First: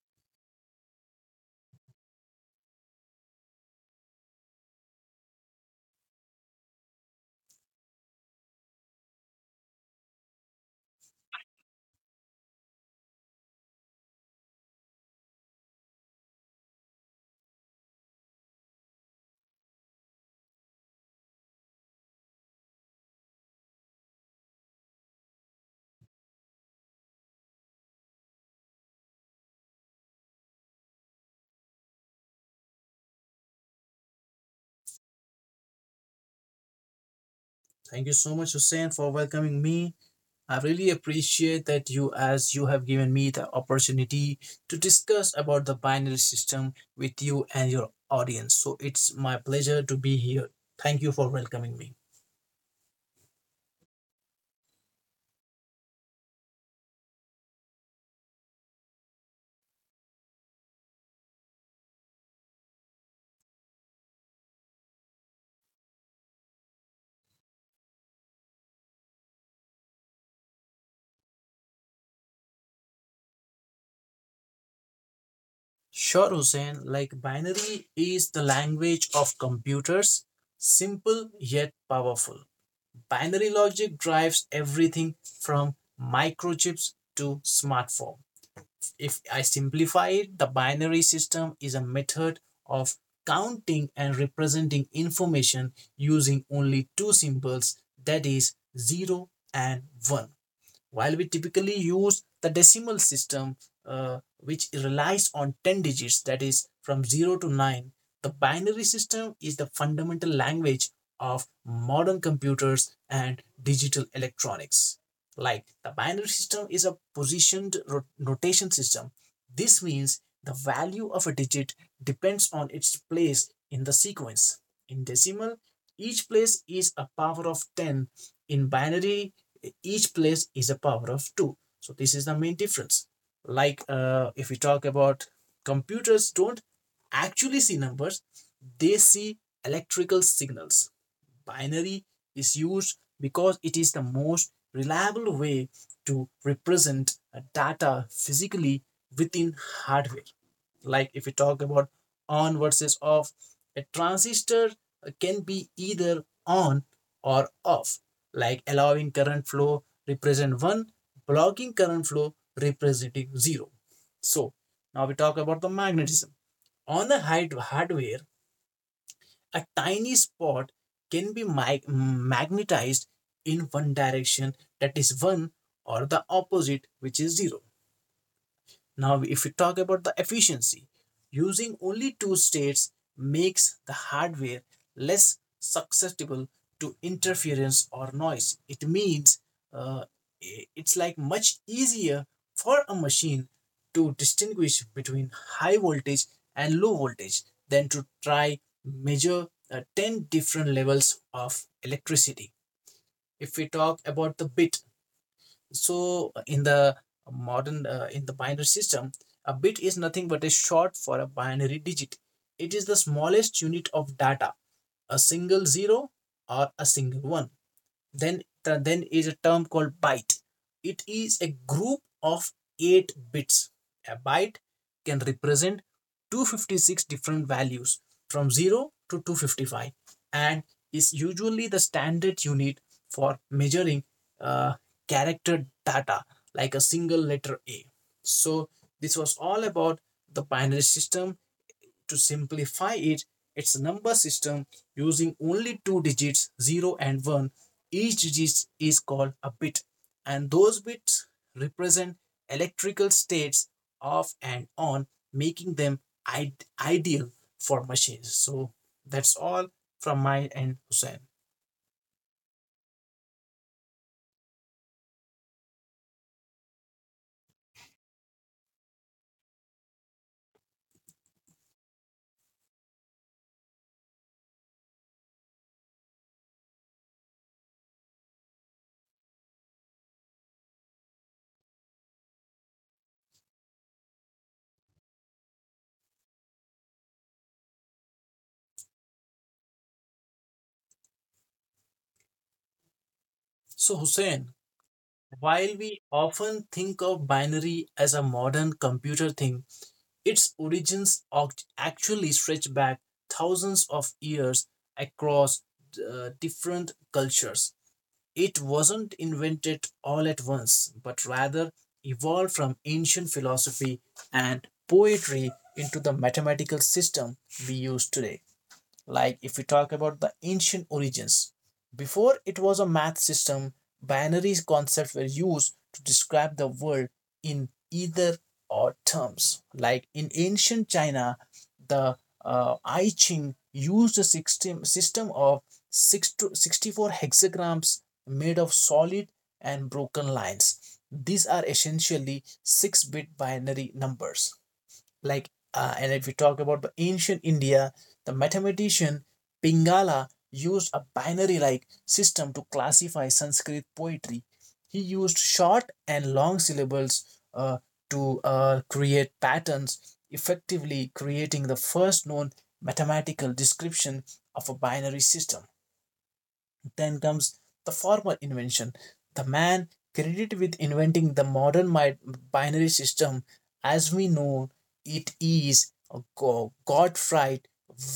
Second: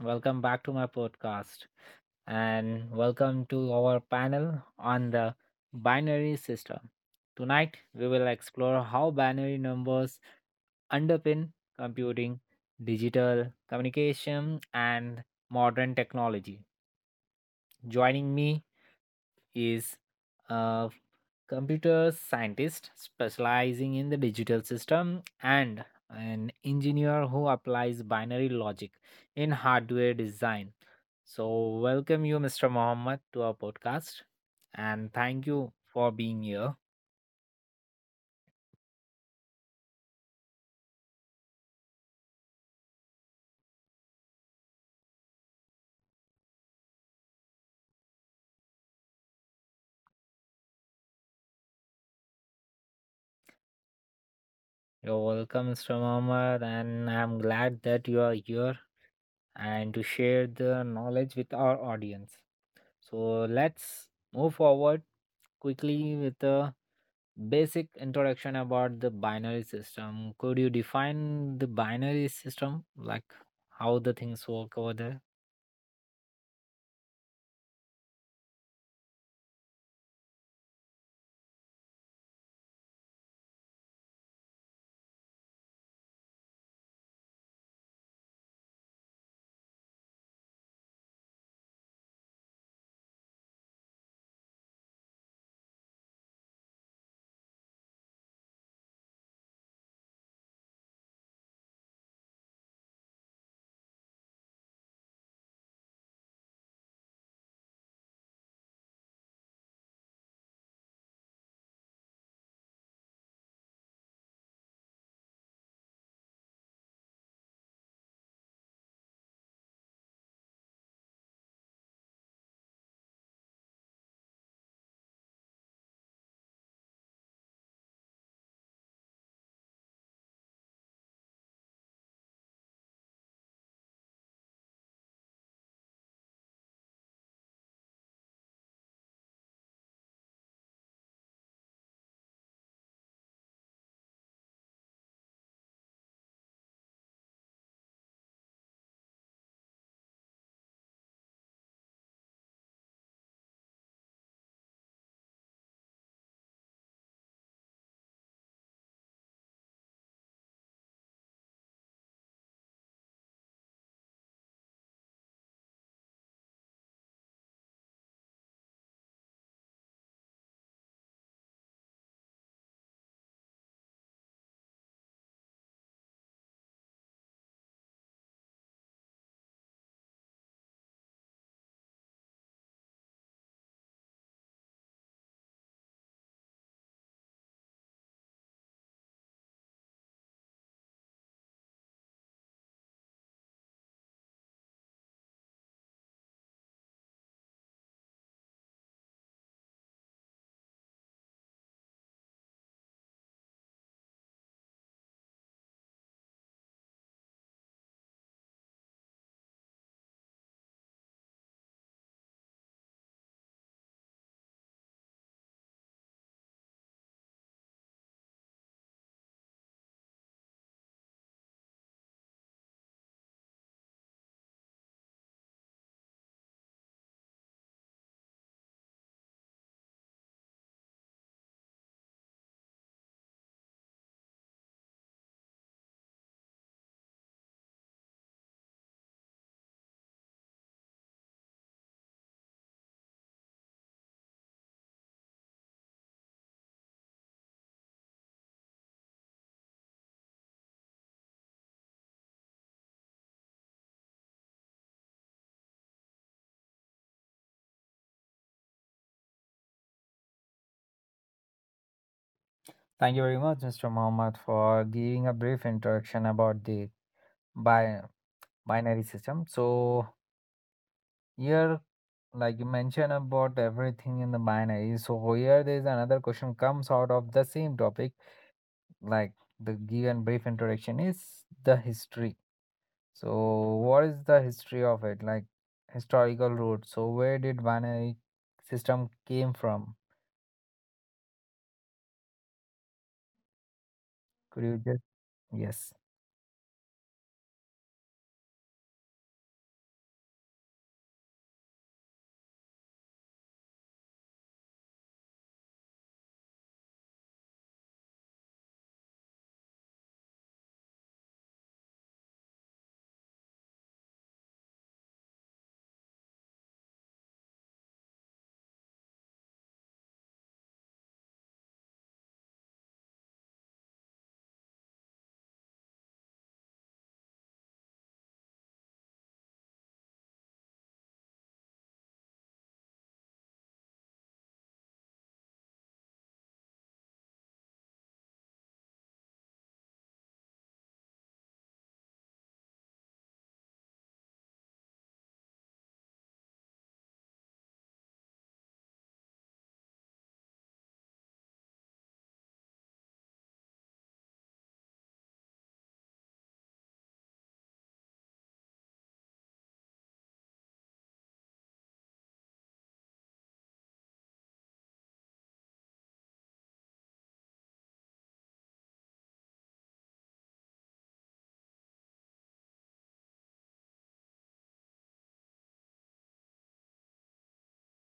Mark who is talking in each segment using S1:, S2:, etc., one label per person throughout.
S1: Welcome back to my podcast and welcome to our panel on the binary system. Tonight, we will explore how binary numbers underpin computing, digital communication, and modern technology. Joining me is a computer scientist specializing in the digital system and an engineer who applies binary logic in hardware design. So, welcome you, Mr. Mohammed, to our podcast and thank you for being here.
S2: Thank you so much, Hussein, for welcoming me. I really appreciate that you, as you have given me the opportunity to discuss about the binary system with you and your audience. So it's my pleasure to be here. Thank you for welcoming me.
S1: You're welcome, Mr. Mohammed, and I'm glad that you are here and to share the knowledge with our audience. So, let's move forward quickly with the basic introduction about the binary system. Could you define the binary system, like how the things work over there?
S2: Sure, Hussein. Like binary is the language of computers, simple yet powerful. Binary logic drives everything from microchips to smartphone. If I simplify it, the binary system is a method of counting and representing information using only two symbols, that is 0 and 1, while we typically use the decimal system, which relies on 10 digits, that is from 0 to 9. The binary system is the fundamental language of modern computers and digital electronics. Like the binary system is a positioned rotation system. This means the value of a digit depends on its place in the sequence. In decimal, each place is a power of 10. In binary, each place is a power of 2. So this is the main difference. Like, if we talk about, computers don't actually see numbers. They see electrical signals. Binary is used because it is the most reliable way to represent data physically within hardware. Like if we talk about on versus off, a transistor can be either on or off, like allowing current flow represent 1, blocking current flow representing 0. So now we talk about the magnetism. On the hardware, a tiny spot can be magnetized in one direction, that is 1, or the opposite, which is 0. Now, if we talk about the efficiency, using only two states makes the hardware less susceptible to interference or noise. It means, uh, it's like much easier for a machine to distinguish between high voltage and low voltage than to try measure 10 different levels of electricity. If we talk about the bit, so in the modern, in the binary system, a bit is nothing but a short for a binary digit. It is the smallest unit of data, a single zero or a single one. Then is a term called byte. It is a group of eight bits. A byte can represent 256 different values from 0 to 255, and is usually the standard unit for measuring, uh, character data like a single letter A. So this was all about the binary system. To simplify it, its a number system using only two digits 0 and 1. Each digit is called a bit, and those bits represent electrical states, off and on, making them ideal for machines. So that's all from my end, Hussein.
S1: Thank you very much, Mr. Mohammed, for giving a brief introduction about the bi- binary system. So, here, like you mentioned about everything in the binary. So, here there is another question comes out of the same topic, like the given brief introduction is the history. So, what is the history of it? Like historical roots. So, where did binary system came from?
S2: So, Hussein,
S1: Could you just
S2: while we
S1: yes.
S2: often think of binary as a modern computer thing, its origins actually stretch back thousands of years across, different cultures. It wasn't invented all at once, but rather evolved from ancient philosophy and poetry into the mathematical system we use today. Like if we talk about the ancient origins, before it was a math system, binary concepts were used to describe the world in either or terms. Like in ancient China, the I Ching used a system of six to 64 hexagrams made of solid and broken lines. These are essentially 6 bit binary numbers. Like and if we talk about the ancient India, the mathematician Pingala used a binary like system to classify Sanskrit poetry. He used short and long syllables, to create patterns, effectively creating the first known mathematical description of a binary system. Then comes the formal invention. The man credited with inventing the modern binary system as we know it is Gottfried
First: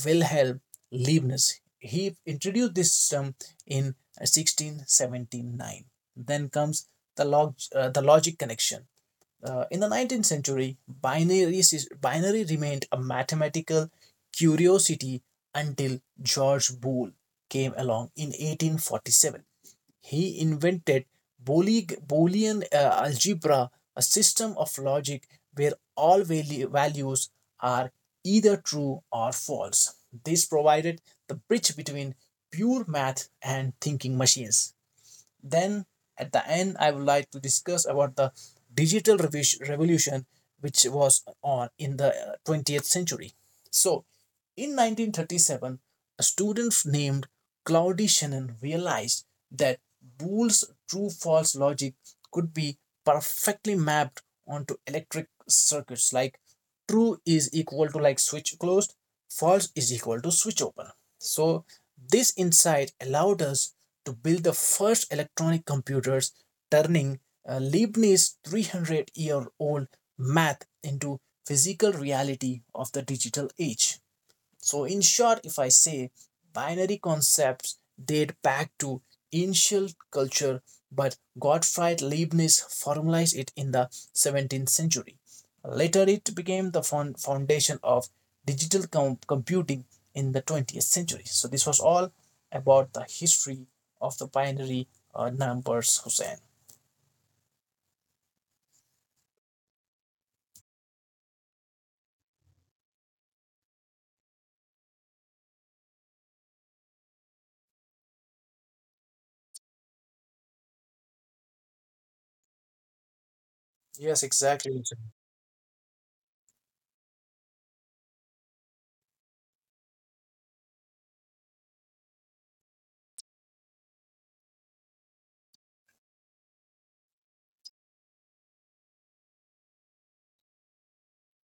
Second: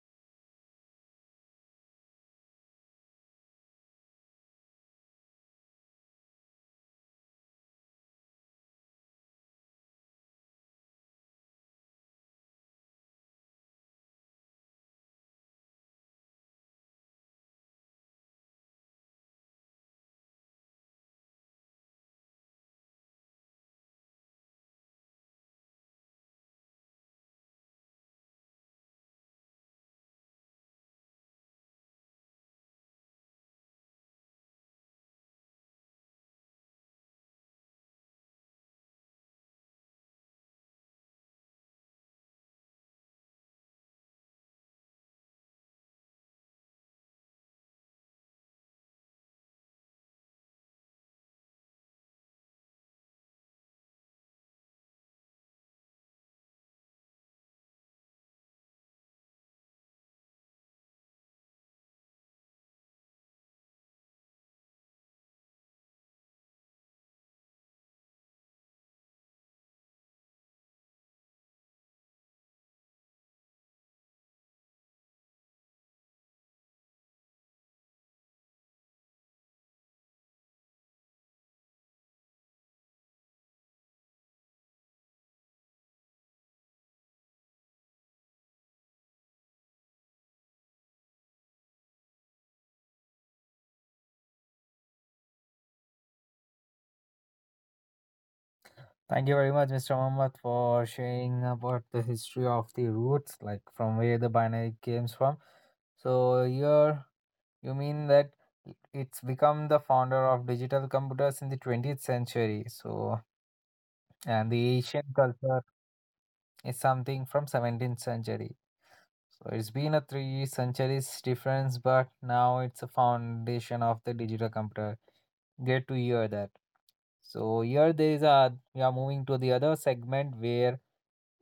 S2: Wilhelm Leibniz. He introduced this system in 1679. Then comes the logic connection. In the 19th century, binary remained a mathematical curiosity until George Boole came along in 1847. He invented Boolean algebra, a system of logic where all values are either true or false. This provided the bridge between pure math and thinking machines. Then at the end, I would like to discuss about the digital revolution which was on in the 20th century. So, in 1937, a student named Claude Shannon realized that Boole's true false logic could be perfectly mapped onto electric circuits, like true is equal to like switch closed, false is equal to switch open. So, this insight allowed us to build the first electronic computers, turning, Leibniz's 300 year old math into physical reality of the digital age. So, in short, if I say binary concepts date back to ancient culture, but Gottfried Leibniz formalized it in the 17th century. Later, it became the foundation of digital computing in the 20th century. So, this was all about the history of the binary numbers, Hussein.
S1: Thank you very much, Mr. Mohammed, for sharing about the history of the roots, like from where the binary comes from. So, here you mean that it's become the founder of digital computers in the 20th century. So,
S2: Yes,
S1: and
S2: exactly.
S1: the Asian culture is something from 17th century. So it's been a three centuries difference, but now it's a foundation of the digital computer. Great to hear that. So here there is a we are moving to the other segment where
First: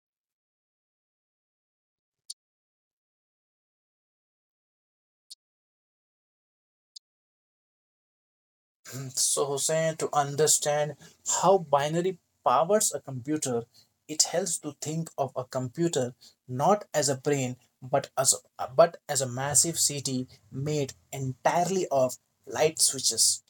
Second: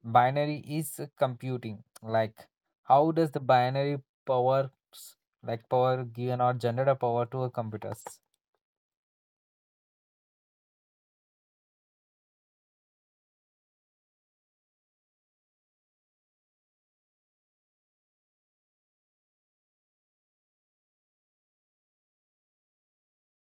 S1: binary is a computing. Like how does the binary power s- like power given or generate a power to a computers?
S2: So, Hussein, to understand how binary powers a computer, it helps to think of a computer not as a brain, but as a massive city made entirely of light switches.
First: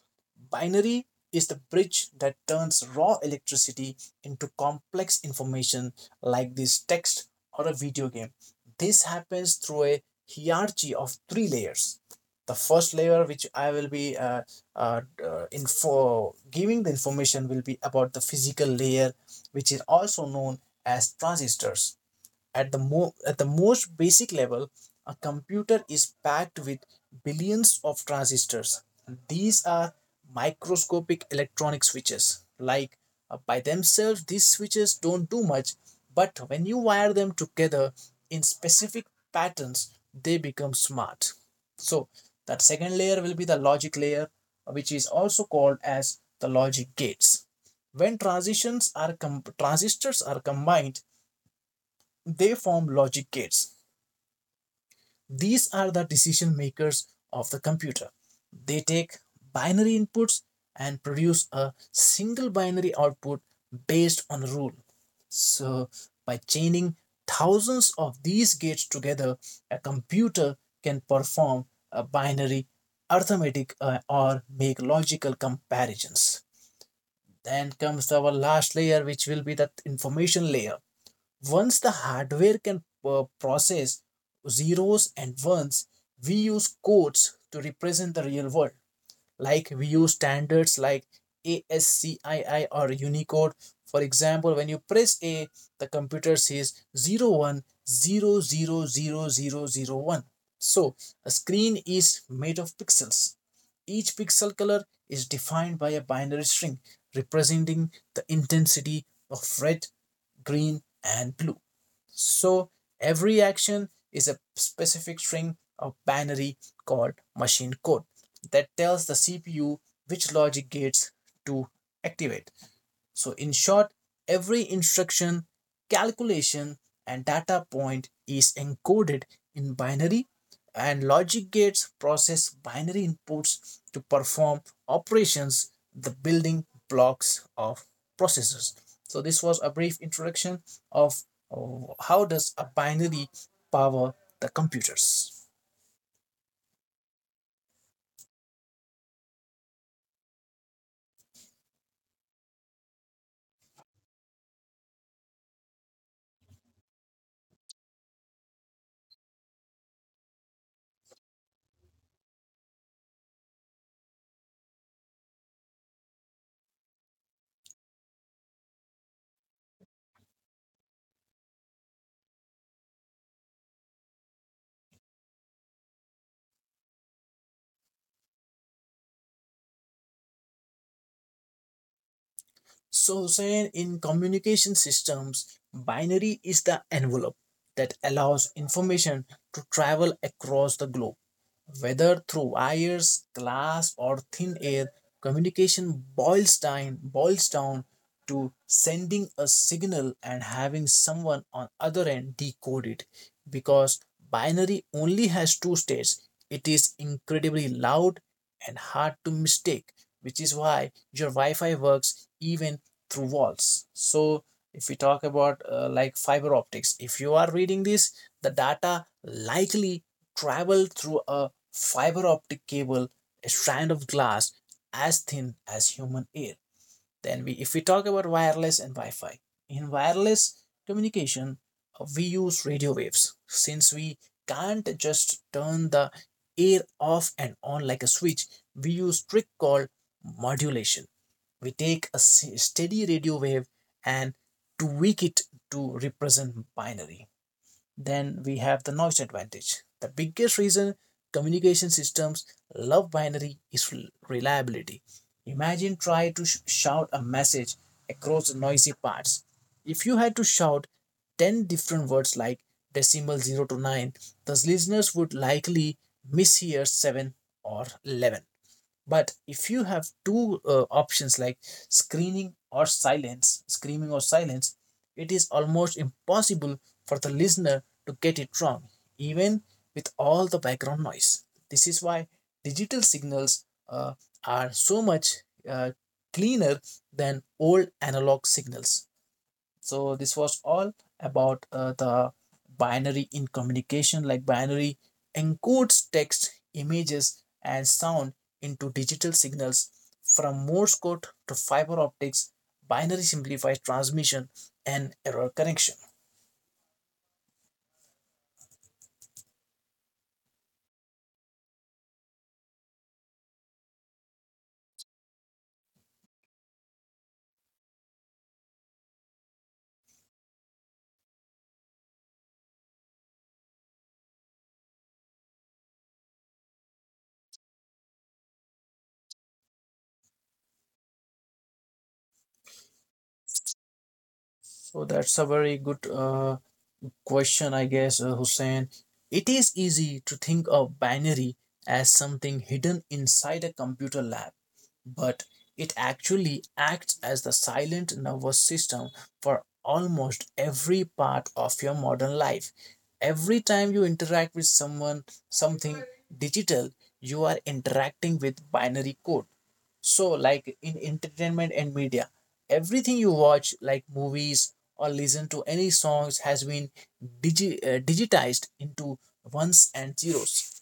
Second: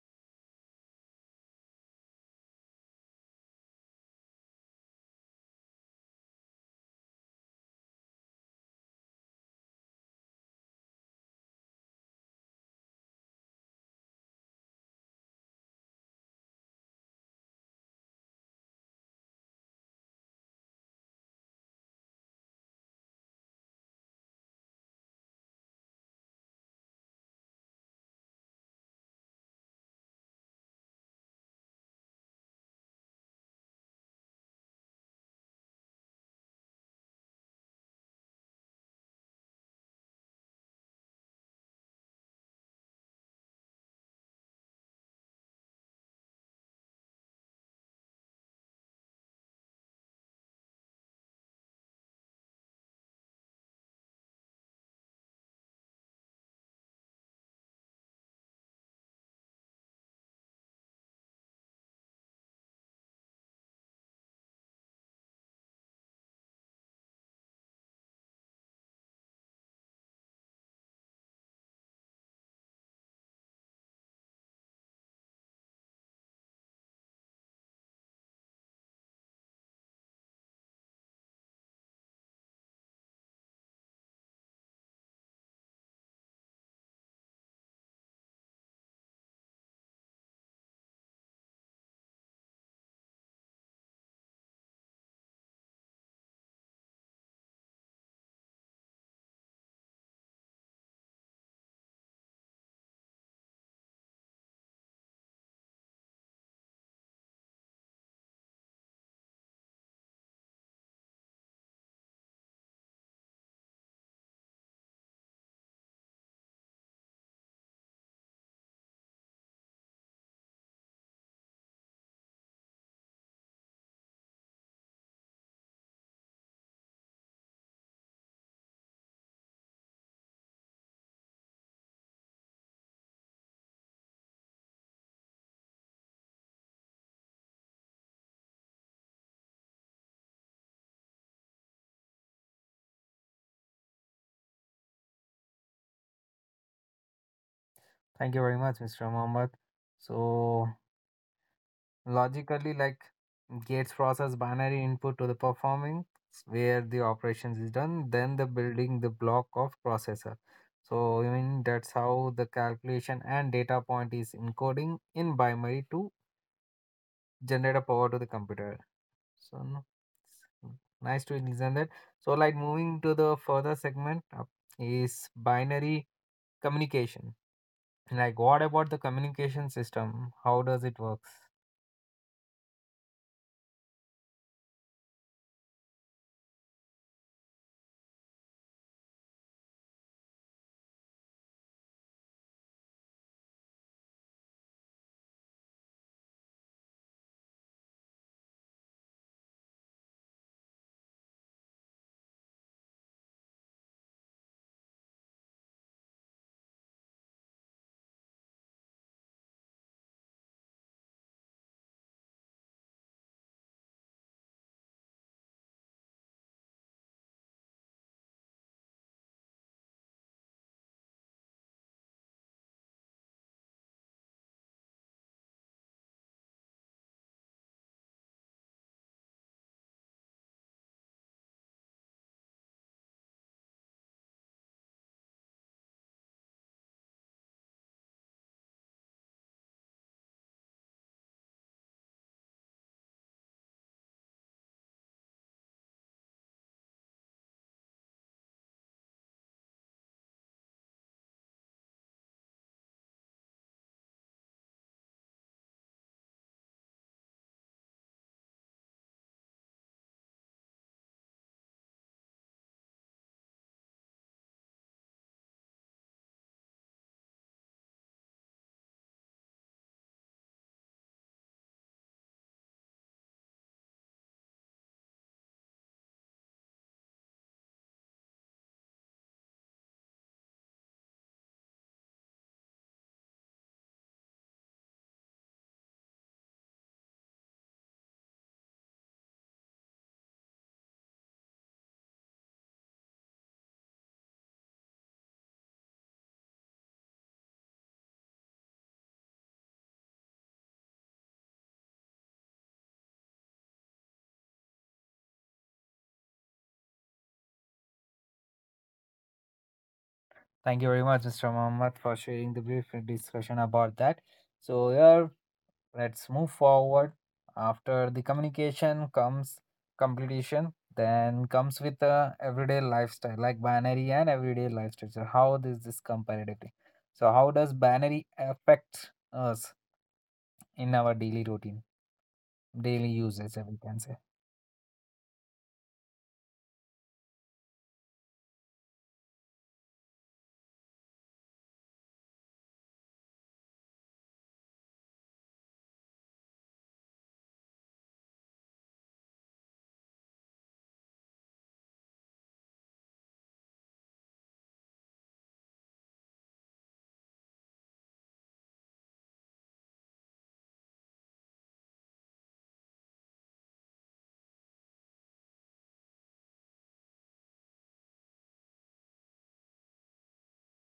S2: Binary is the bridge that turns raw electricity into complex information like this text or a video game. This happens through a hierarchy of three layers. The first layer, which I will be uh, info giving the information, will be about the physical layer, which is also known as transistors. At the most basic level, a computer is packed with billions of transistors. These are microscopic electronic switches. Like, by themselves, these switches don't do much, but when you wire them together in specific patterns, they become smart. So, that second layer will be the logic layer, which is also called as the logic gates. When transistors are combined, they form logic gates. These are the decision makers of the computer. They take binary inputs and produce a single binary output based on a rule. So, by chaining thousands of these gates together, a computer can perform a binary arithmetic, or make logical comparisons. Then comes our last layer, which will be that information layer. Once the hardware can process zeros and ones, we use codes to represent the real world. Like we use standards like ASCII or Unicode. For example, when you press A, the computer says 01000001. So a screen is made of pixels. Each pixel color is defined by a binary string representing the intensity of red, green, and blue. So every action is a specific string of binary called machine code that tells the CPU which logic gates to activate. So, in short, every instruction, calculation, and data point is encoded in binary, and logic gates process binary inputs to perform operations, the building blocks of processors. So, this was a brief introduction of, oh, how does a binary power the computers.
S1: Thank you very much, Mr. Mohammed. So logically, like gates process binary input to the performing where the operations is done, then the building the block of processor. So I mean that's how the calculation and data point is encoding in binary to generate a power to the computer. So no, it's nice to listen that. So like moving to the further segment up is binary communication. Like what about the communication system? How does it work?
S2: So, Hussein, in communication systems, binary is the envelope that allows information to travel across the globe. Whether through wires, glass, or thin air, communication boils down to sending a signal and having someone on other end decode it. Because binary only has two states, it is incredibly loud and hard to mistake, which is why your Wi-Fi works even through walls. So if we talk about, like fiber optics, if you are reading this, the data likely traveled through a fiber optic cable, a strand of glass as thin as human hair. Then we, if we talk about wireless and Wi-Fi, in wireless communication, we use radio waves since we can't just turn the air off and on like a switch. We use trick called modulation. We take a steady radio wave and tweak it to represent binary. Then we have the noise advantage. The biggest reason communication systems love binary is reliability. Imagine try to shout a message across noisy parts. If you had to shout 10 different words like decimal 0 to 9, the listeners would likely mishear 7 or 11. But if you have two options, like screening or silence screaming or silence, it is almost impossible for the listener to get it wrong, even with all the background noise. This is why digital signals, are so much, uh, cleaner than old analog signals. So this was all about, the binary in communication, like binary encodes text, images, and sound into digital signals. From Morse code to fiber optics, binary simplifies transmission and error correction.
S1: Thank you very much, Mr. Mohammed, for sharing the brief discussion about that. So here, let's move forward. After the communication comes completion, then comes with the everyday lifestyle, like binary and everyday lifestyle. So how does this comparatively? So how does binary affect us in our daily routine, daily usage, if we can say?
S2: So that's a very good, question, I guess, Hussein. It is easy to think of binary as something hidden inside a computer lab, but it actually acts as the silent nervous system for almost every part of your modern life. Every time you interact with someone, something digital, you are interacting with binary code. So, like in entertainment and media, everything you watch, like movies or listen to any songs, has been digitized into ones and zeros.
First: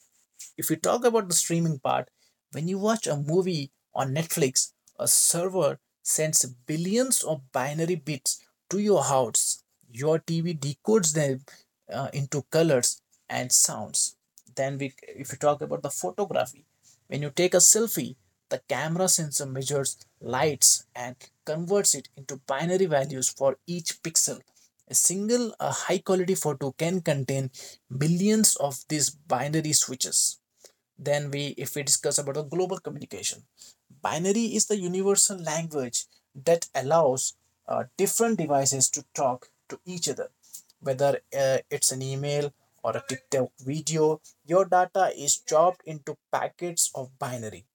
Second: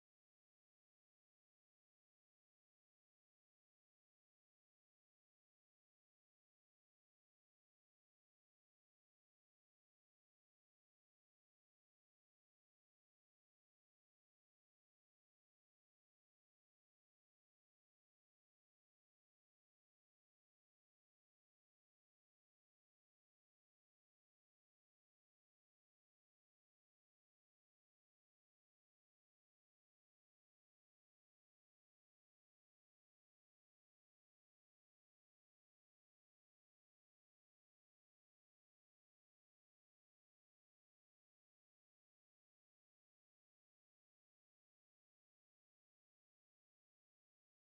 S2: If we talk about the streaming part, when you watch a movie on Netflix, a server sends billions of binary bits to your house. Your TV decodes them into colors and sounds. If you talk about the photography, when you take a selfie, the camera sensor measures lights and converts it into binary values for each pixel. A high quality photo can contain billions of these binary switches. Then we if we discuss about the global communication, binary is the universal language that allows different devices to talk to each other, whether it's an email or a TikTok video. Your data is chopped into packets of binary,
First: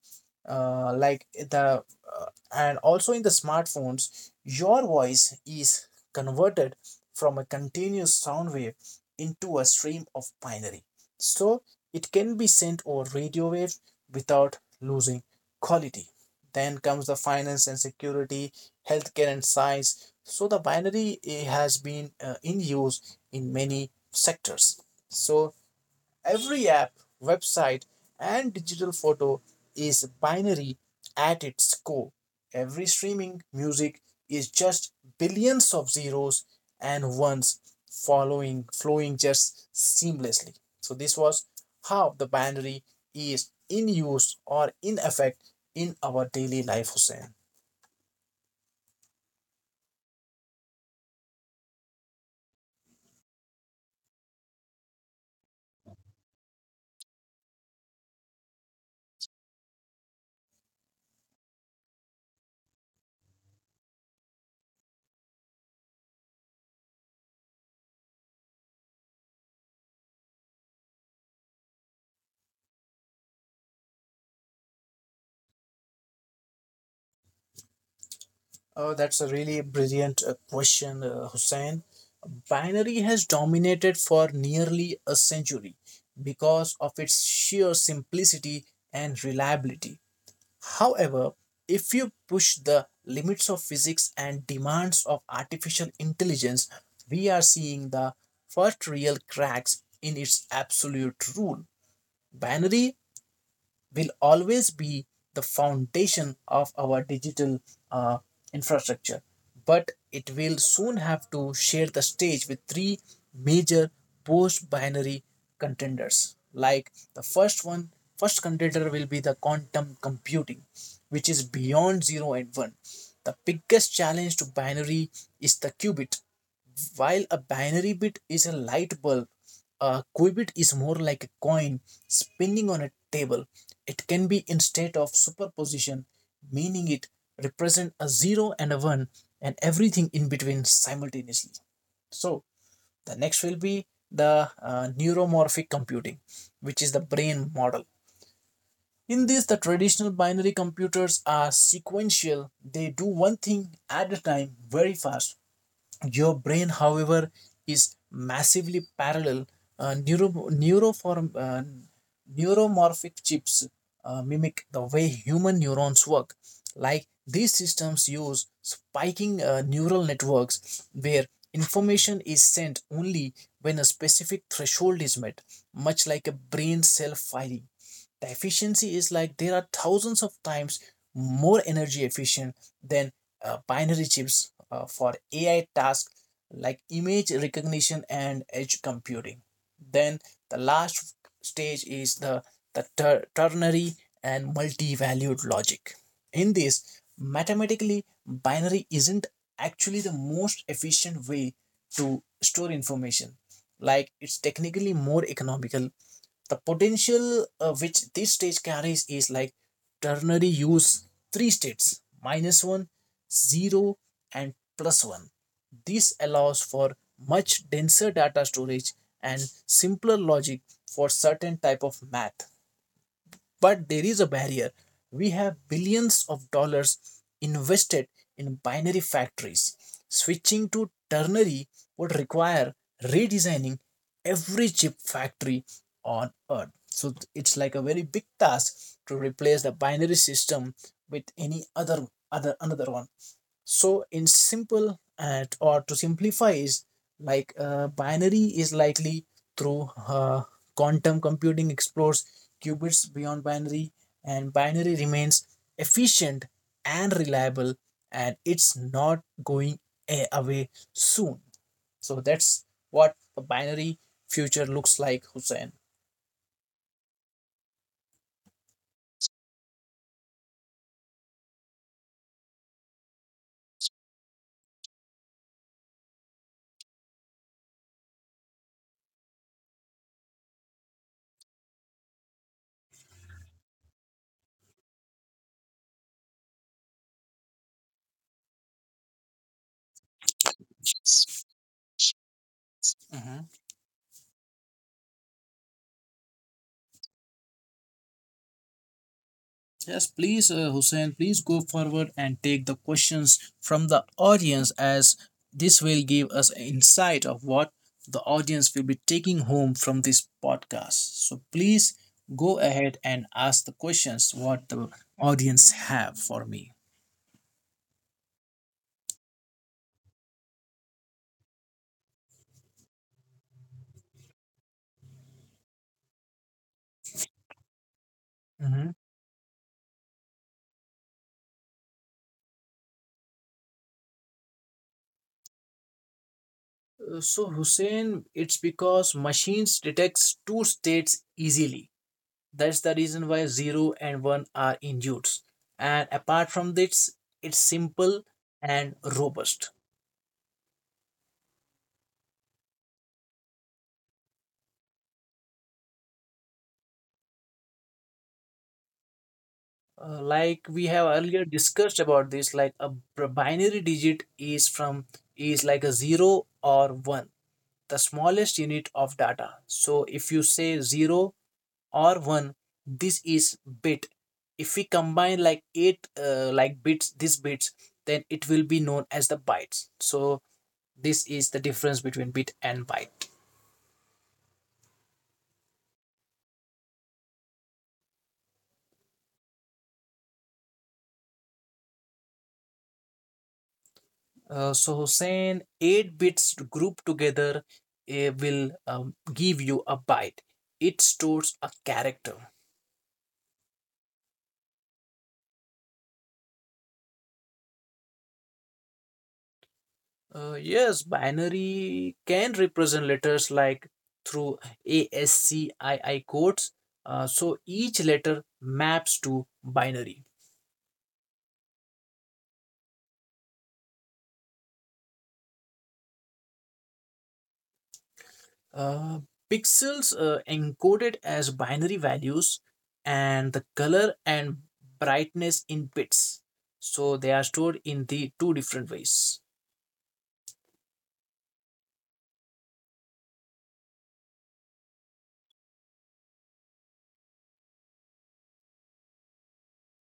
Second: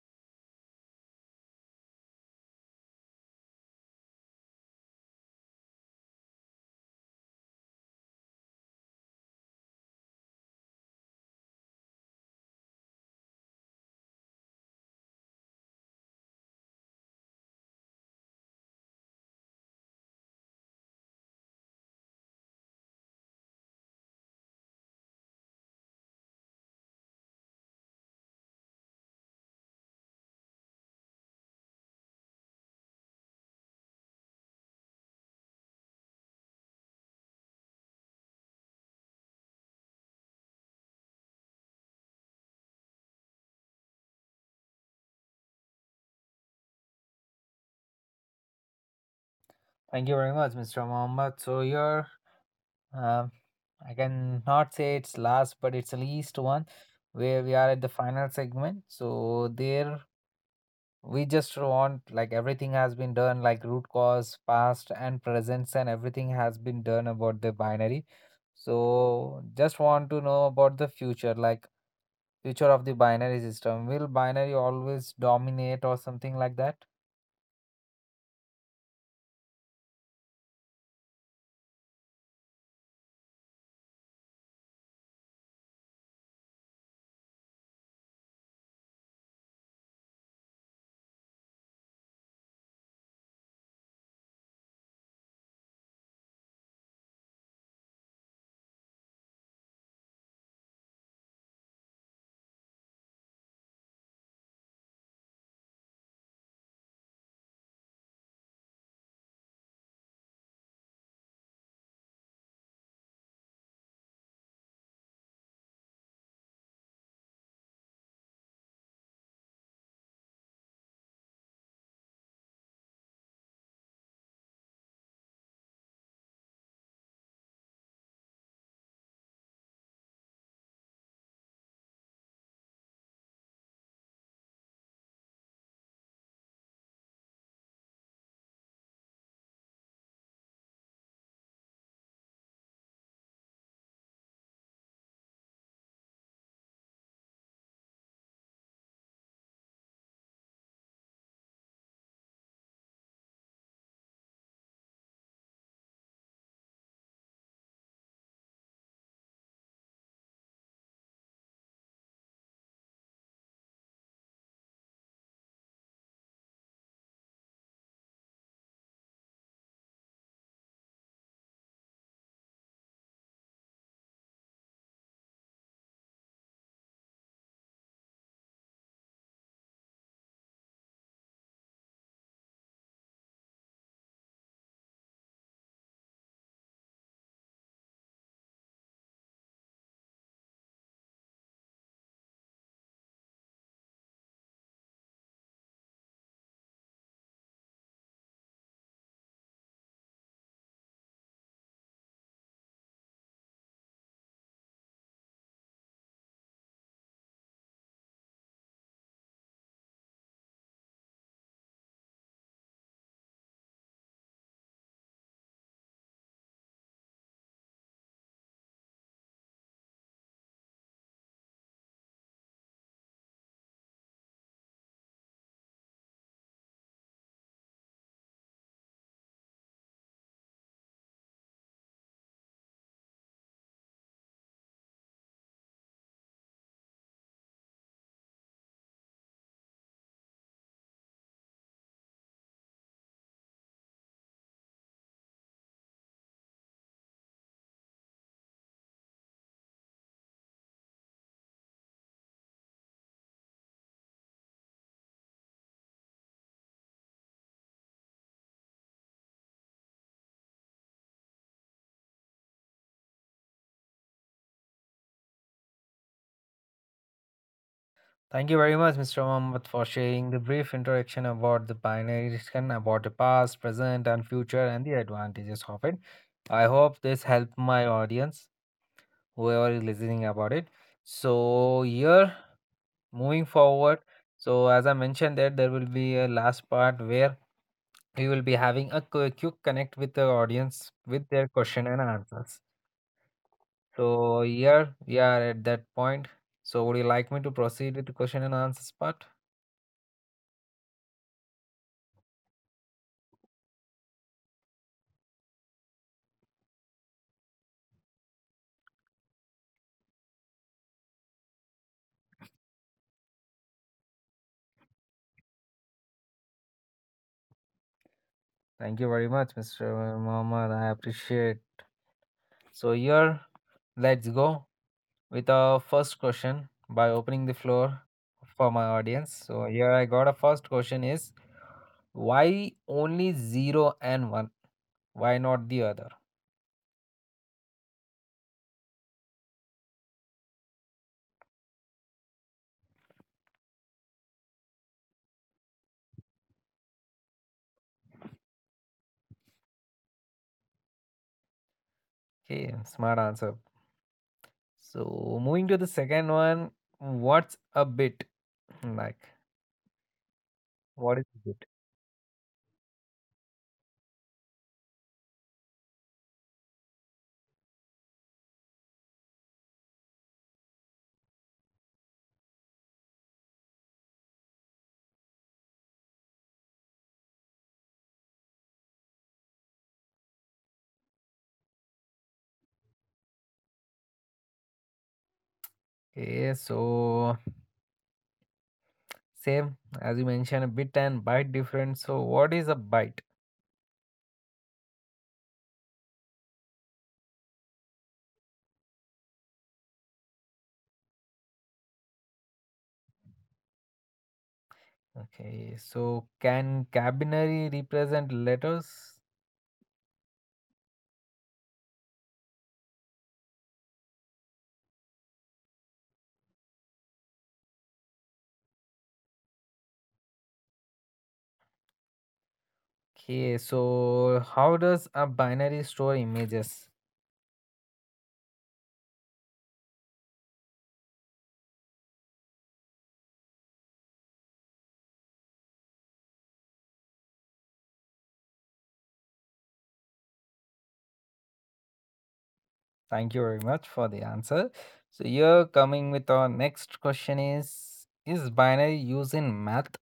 S2: like the uh, and also in the smartphones your voice is converted from a continuous sound wave into a stream of binary, so it can be sent over radio waves without losing quality. Then comes the finance and security, healthcare and science. So the binary has been in use in many sectors. So every app, website, and digital photo is binary at its core. Every streaming music is just billions of zeros and ones following flowing just seamlessly. So this was how the binary is in use or in effect in our daily life, Hussein.
S1: Thank you very much, Mr. Mohammed. So here Um, I can not say it's last, but it's the least one where we are at the final segment. So there we just want like everything has been done, like root cause, past and presence, and everything has been done about the binary. So just want to know about the future, like future of the binary system. Will binary always dominate or something like that?
S2: Oh, that's a really brilliant question, Hussein. Binary has dominated for nearly a century because of its sheer simplicity and reliability. However, if you push the limits of physics and demands of artificial intelligence, we are seeing the first real cracks in its absolute rule. Binary will always be the foundation of our digital uh, infrastructure, but it will soon have to share the stage with three major post binary contenders. Like, the first contender will be the quantum computing, which is beyond 0 and 1. The biggest challenge to binary is the qubit. While a binary bit is a light bulb, a qubit is more like a coin spinning on a table. It can be in state of superposition, meaning it represent a 0 and a 1 and everything in between simultaneously. So the next will be the neuromorphic computing, which is the brain model. In this, the traditional binary computers are sequential. They do one thing at a time very fast. Your brain, however, is massively parallel. Uh, neuro, neuroform, uh, neuromorphic chips mimic the way human neurons work. Like, these systems use spiking neural networks where information is sent only when a specific threshold is met, much like a brain cell firing. The efficiency is like there are thousands of times more energy efficient than binary chips for AI tasks like image recognition and edge computing. Then the last stage is ternary and multi-valued logic. In this, mathematically, binary isn't actually the most efficient way to store information. Like, it's technically more economical. The potential which this stage carries is like ternary use three states minus one, zero, and plus 1. This allows for much denser data storage and simpler logic for certain type of math. But there is a barrier. We have billions of dollars invested in binary factories. Switching to ternary would require redesigning every chip factory on Earth. So it's like a very big task to replace the binary system with any other other another one. So in simple, and or to simplify, is like, binary is likely through, quantum computing explores qubits beyond binary, and binary remains efficient and reliable, and it's not going away soon. So that's what a binary future looks like, Hussein.
S1: Thank you very much, Mr. Mohammed, for sharing the brief introduction about the binary discussion about the past, present, and future, and the advantages of it. I hope this helped my audience, whoever is listening about it. So here, moving forward, so as I mentioned that there will be a last part where we will be having a quick connect with the audience with their question and answers. So here we are at that point. So would you like me to proceed with the question and answers part?
S2: Yes, please, Hussein, please go forward and take the questions from the audience, as this will give us insight of what the audience will be taking home from this podcast. So please go ahead and ask the questions what the audience have for me.
S1: Thank you very much, Mr. Muhammad. I appreciate. So here, let's go with our first question by opening the floor for my
S2: Mhm.
S1: audience. So here I got a first question is why only zero and one? Why not the other?
S2: So Hussein, it's because machines detects two states easily. That's the reason why 0 and 1 are in use. And apart from this, it's simple and robust.
S1: Okay, smart answer. So moving to the second one, what's a bit like?
S2: Like we have
S1: What is a
S2: earlier
S1: bit?
S2: discussed about this, like a binary digit is like a 0 or 1, the smallest unit of data. So if you say 0 or 1, this is bit. If we combine like 8 like bits, these bits, then it will be known as the bytes. So this is the difference between bit and byte.
S1: Okay, so same as you mentioned, a bit and bite different. So what is a bite?
S2: So Hussein, 8 bits grouped together will give you a byte. It stores a character.
S1: Okay, so can binary represent letters?
S2: Yes, binary can represent letters like through ASCII codes. So each letter maps to binary.
S1: Okay, so how does a binary store images?
S2: Uh, Pixels encoded as binary values, and the color and brightness in bits. So they are stored in the two different ways.
S1: Thank you very much for the answer. So you're coming with our next question is binary used in math?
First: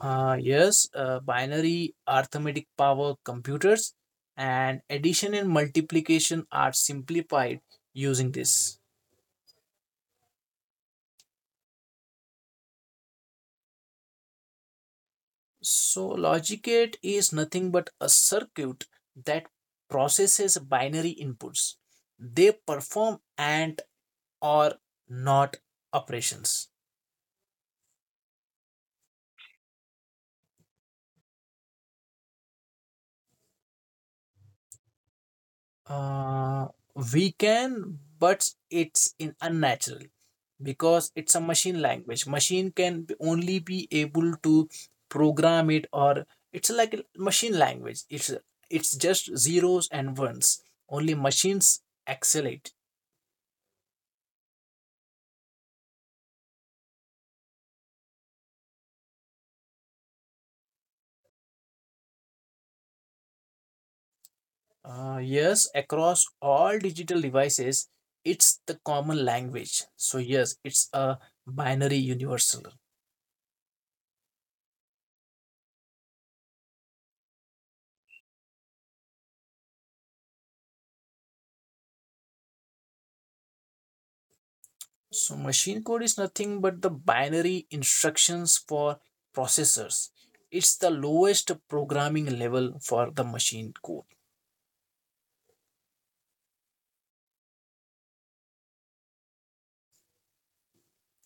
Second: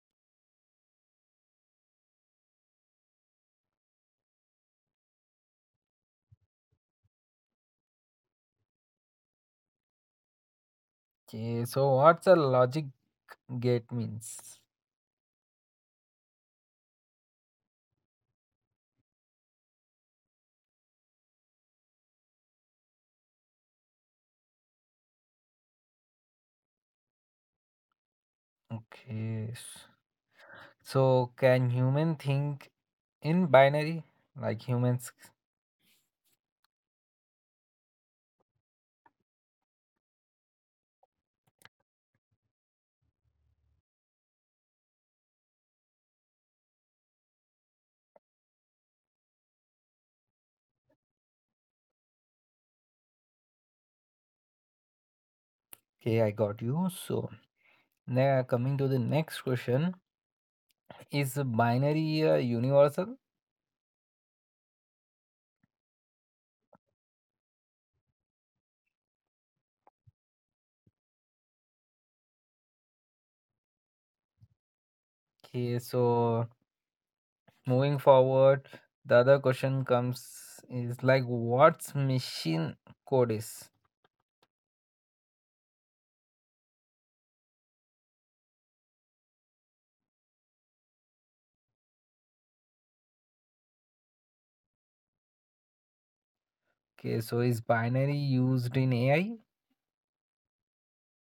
S2: Yes, binary arithmetic power computers, and addition and multiplication are simplified using this.
S1: Okay, so what's a logic gate means?
S2: So, logic gate is nothing but a circuit that processes binary inputs. They perform and, or, not operations.
S1: Okay, s- so can human think in binary like humans?
S2: Uh, we can, but it's in unnatural because it's a machine language. Machine can only be able to program it, or it's like a machine language. It's just zeros and ones. Only machines excel it.
S1: Okay, I got you. So now coming to the next question. Is binary universal?
S2: Yes, across all digital devices, it's the common language. So yes, it's a binary universal.
S1: Okay, so moving forward, the other question comes is like what's machine code is?
S2: So machine code is nothing but the binary instructions for processors. It's the lowest programming level for the machine code.
S1: Okay, so is binary used in AI?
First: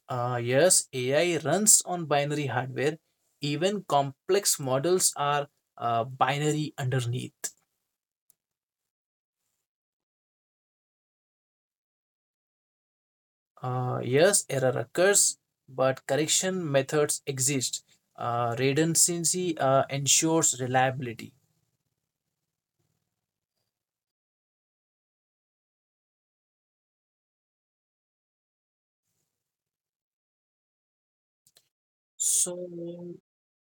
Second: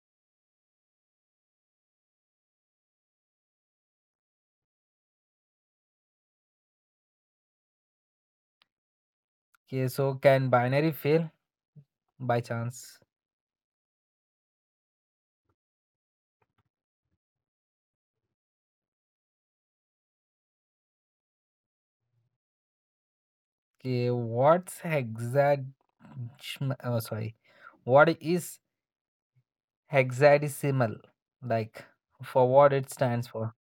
S2: Yes, AI runs on binary hardware. Even complex models are binary underneath.
S1: Okay, so can binary fail by chance?
S2: Yes, error occurs, but correction methods exist. Redundancy ensures reliability.
S1: Okay, what's hexad? Oh, sorry, what is hexadecimal? Like for
S2: So
S1: what it stands for?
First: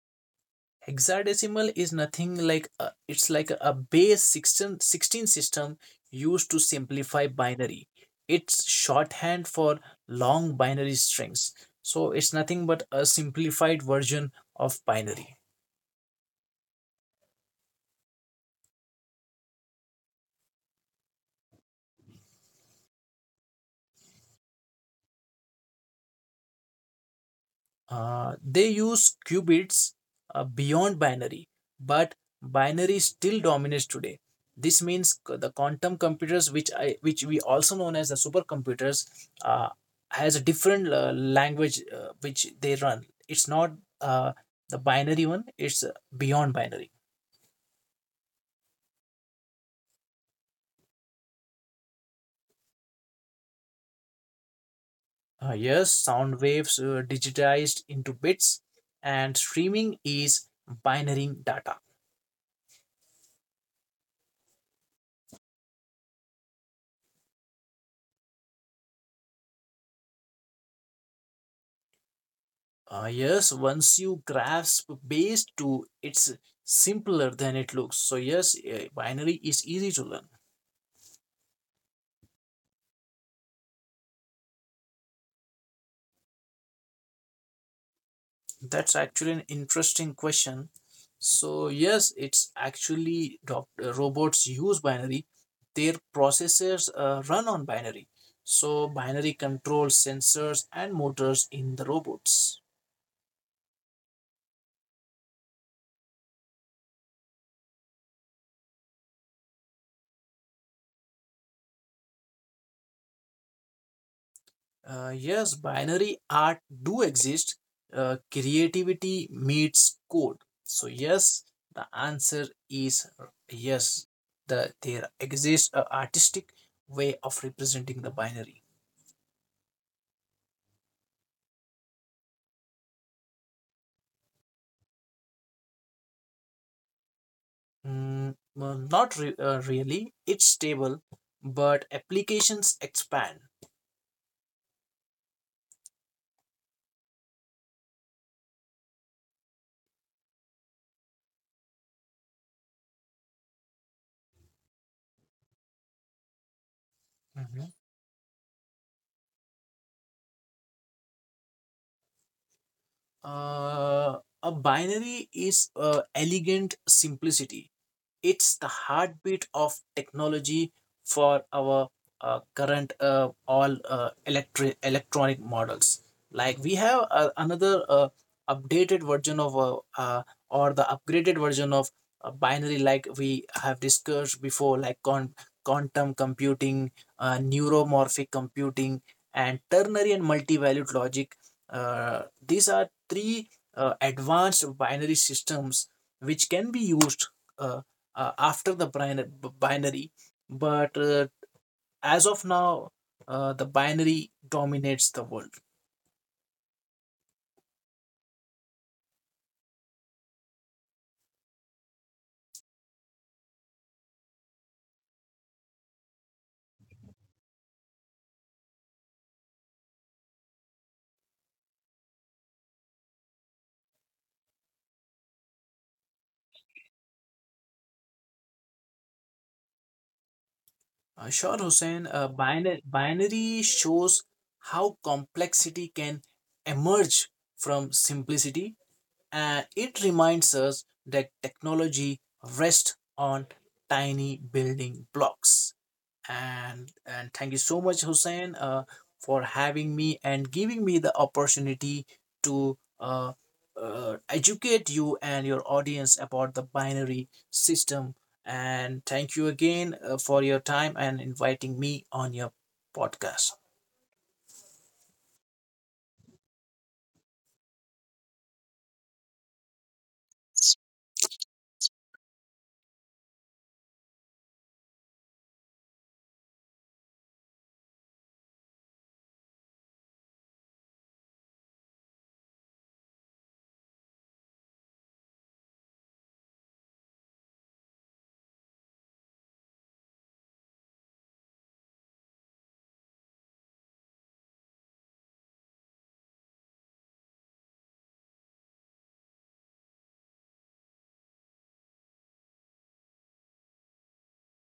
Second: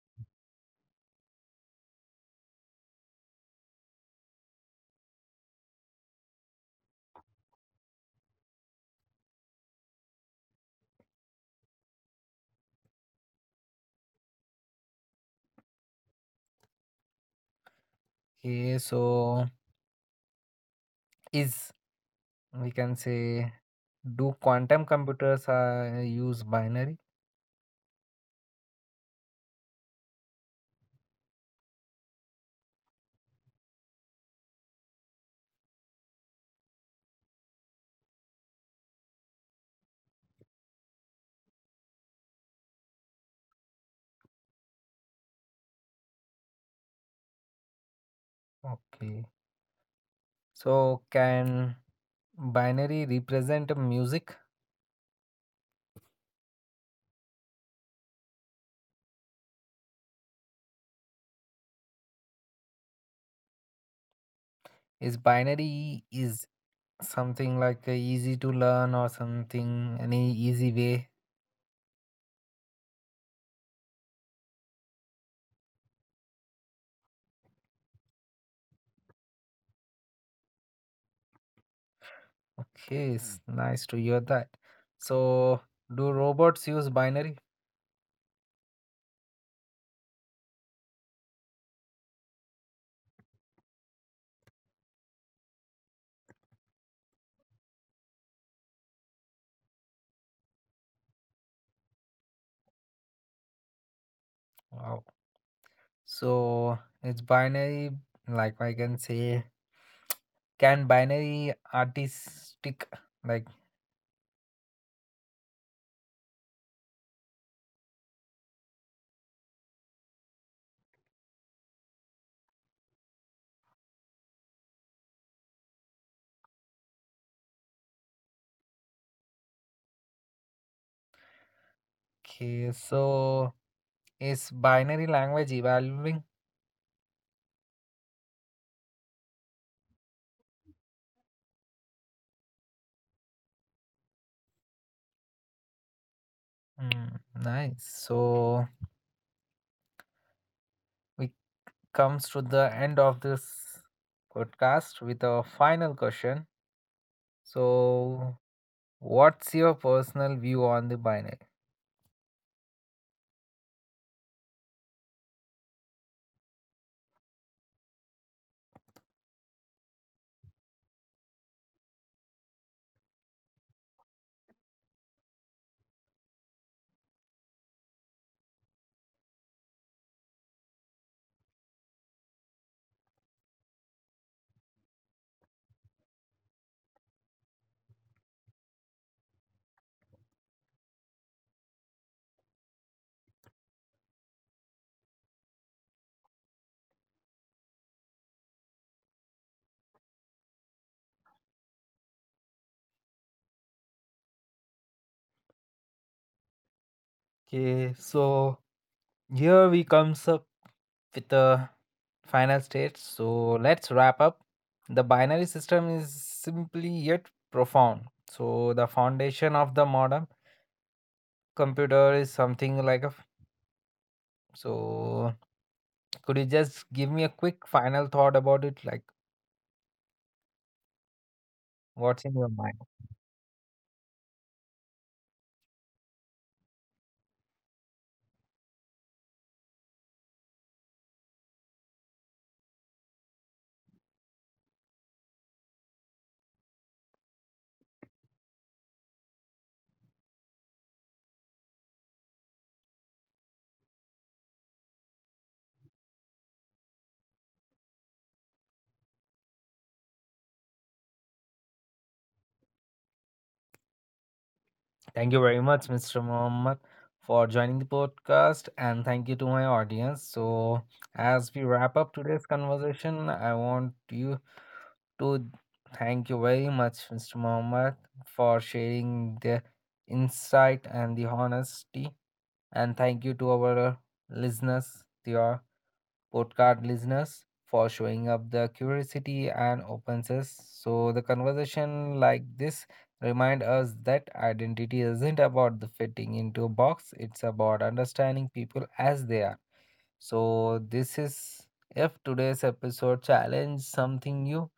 S2: hexadecimal is nothing, it's like a base 16 16 system used to simplify binary. It's shorthand for long binary strings. So it's nothing but a simplified version of binary.
S1: Okay, so is we can say, do quantum computers use binary?
S2: They use qubits beyond binary, but binary still dominates today. This means the quantum computers, which we also known as the supercomputers, uh, has a different language which they run. It's not uh, the binary one; it's beyond binary.
S1: Okay. So can binary represent music?
S2: Yes, sound waves digitized into bits, and streaming is binary data.
S1: Is binary is something like easy to learn or something any easy way?
S2: Yes, once you grasp base two, it's simpler than it looks. So, yes, binary is easy to learn.
S1: Okay, it's nice to hear that. So do robots use binary?
S2: That's actually an interesting question. So, yes, it's actually robots use binary, their processors run on binary. So, binary controls sensors and motors in the robots.
S1: Wow. So it's binary like I can say can binary artistic like
S2: Yes, binary art do exist. Creativity meets code. So yes, the answer is yes. There exists a artistic way of representing the binary.
S1: okay so is binary language evolving?
S2: Mm, well, not really. It's stable, but applications expand.
S1: Mm, nice. So we comes to the end of this podcast with a final question.
S2: Mhm.
S1: So what's your personal view on the binary?
S2: A binary is elegant simplicity. It's the heartbeat of technology for our current, all electric electronic models. Like, we have another updated version of or the upgraded version of binary, like we have discussed before, like quantum computing, neuromorphic computing, and ternary and multi-valued logic. These are three advanced binary systems which can be used uh, after the binary. But as of now, the binary dominates the world.
S1: Okay, so here we comes up with the final stage. So let's wrap up. The binary system is simply yet profound. So the foundation of the modern computer is something like a so could you just give me a quick final thought about it? Like,
S2: Sure, Hussein.
S1: what's
S2: uh,
S1: in your mind?
S2: binary, binary shows how complexity can emerge from simplicity, and it reminds us that technology rests on tiny building blocks. And thank you so much, Hussein, for having me and giving me the opportunity to educate you and your audience about the binary system. And thank you again for your time and inviting me on your podcast.
S1: Thank you very much, Mr. Mohammed, for joining the podcast. And thank you to my audience. So, as we wrap up today's conversation, I want you to thank you very much, Mr. Mohammed, for sharing the insight and the honesty. And thank you to our listeners, the podcast listeners, for showing up the curiosity and openness. So the conversation like this remind us that identity isn't about the fitting into a box, it's about understanding people as they are. So this is if today's episode challenge something new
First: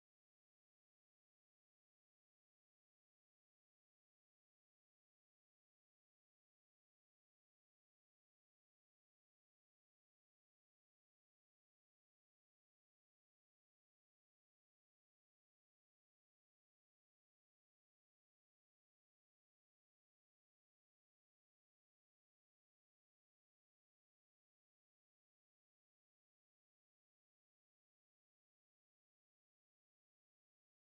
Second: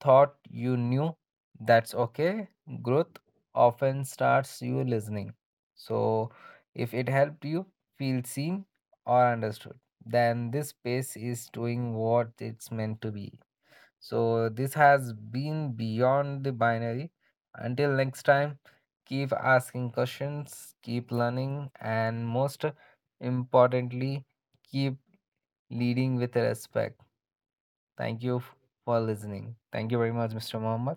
S1: thought you knew, that's okay. Growth often starts you listening. So, if it helped you feel seen or understood, then this space is doing what it's meant to be. So, this has been beyond the binary. Until next time, keep asking questions, keep learning, and most importantly, keep leading with respect. Thank you for listening. Thank you very much, Mr. Mohammed.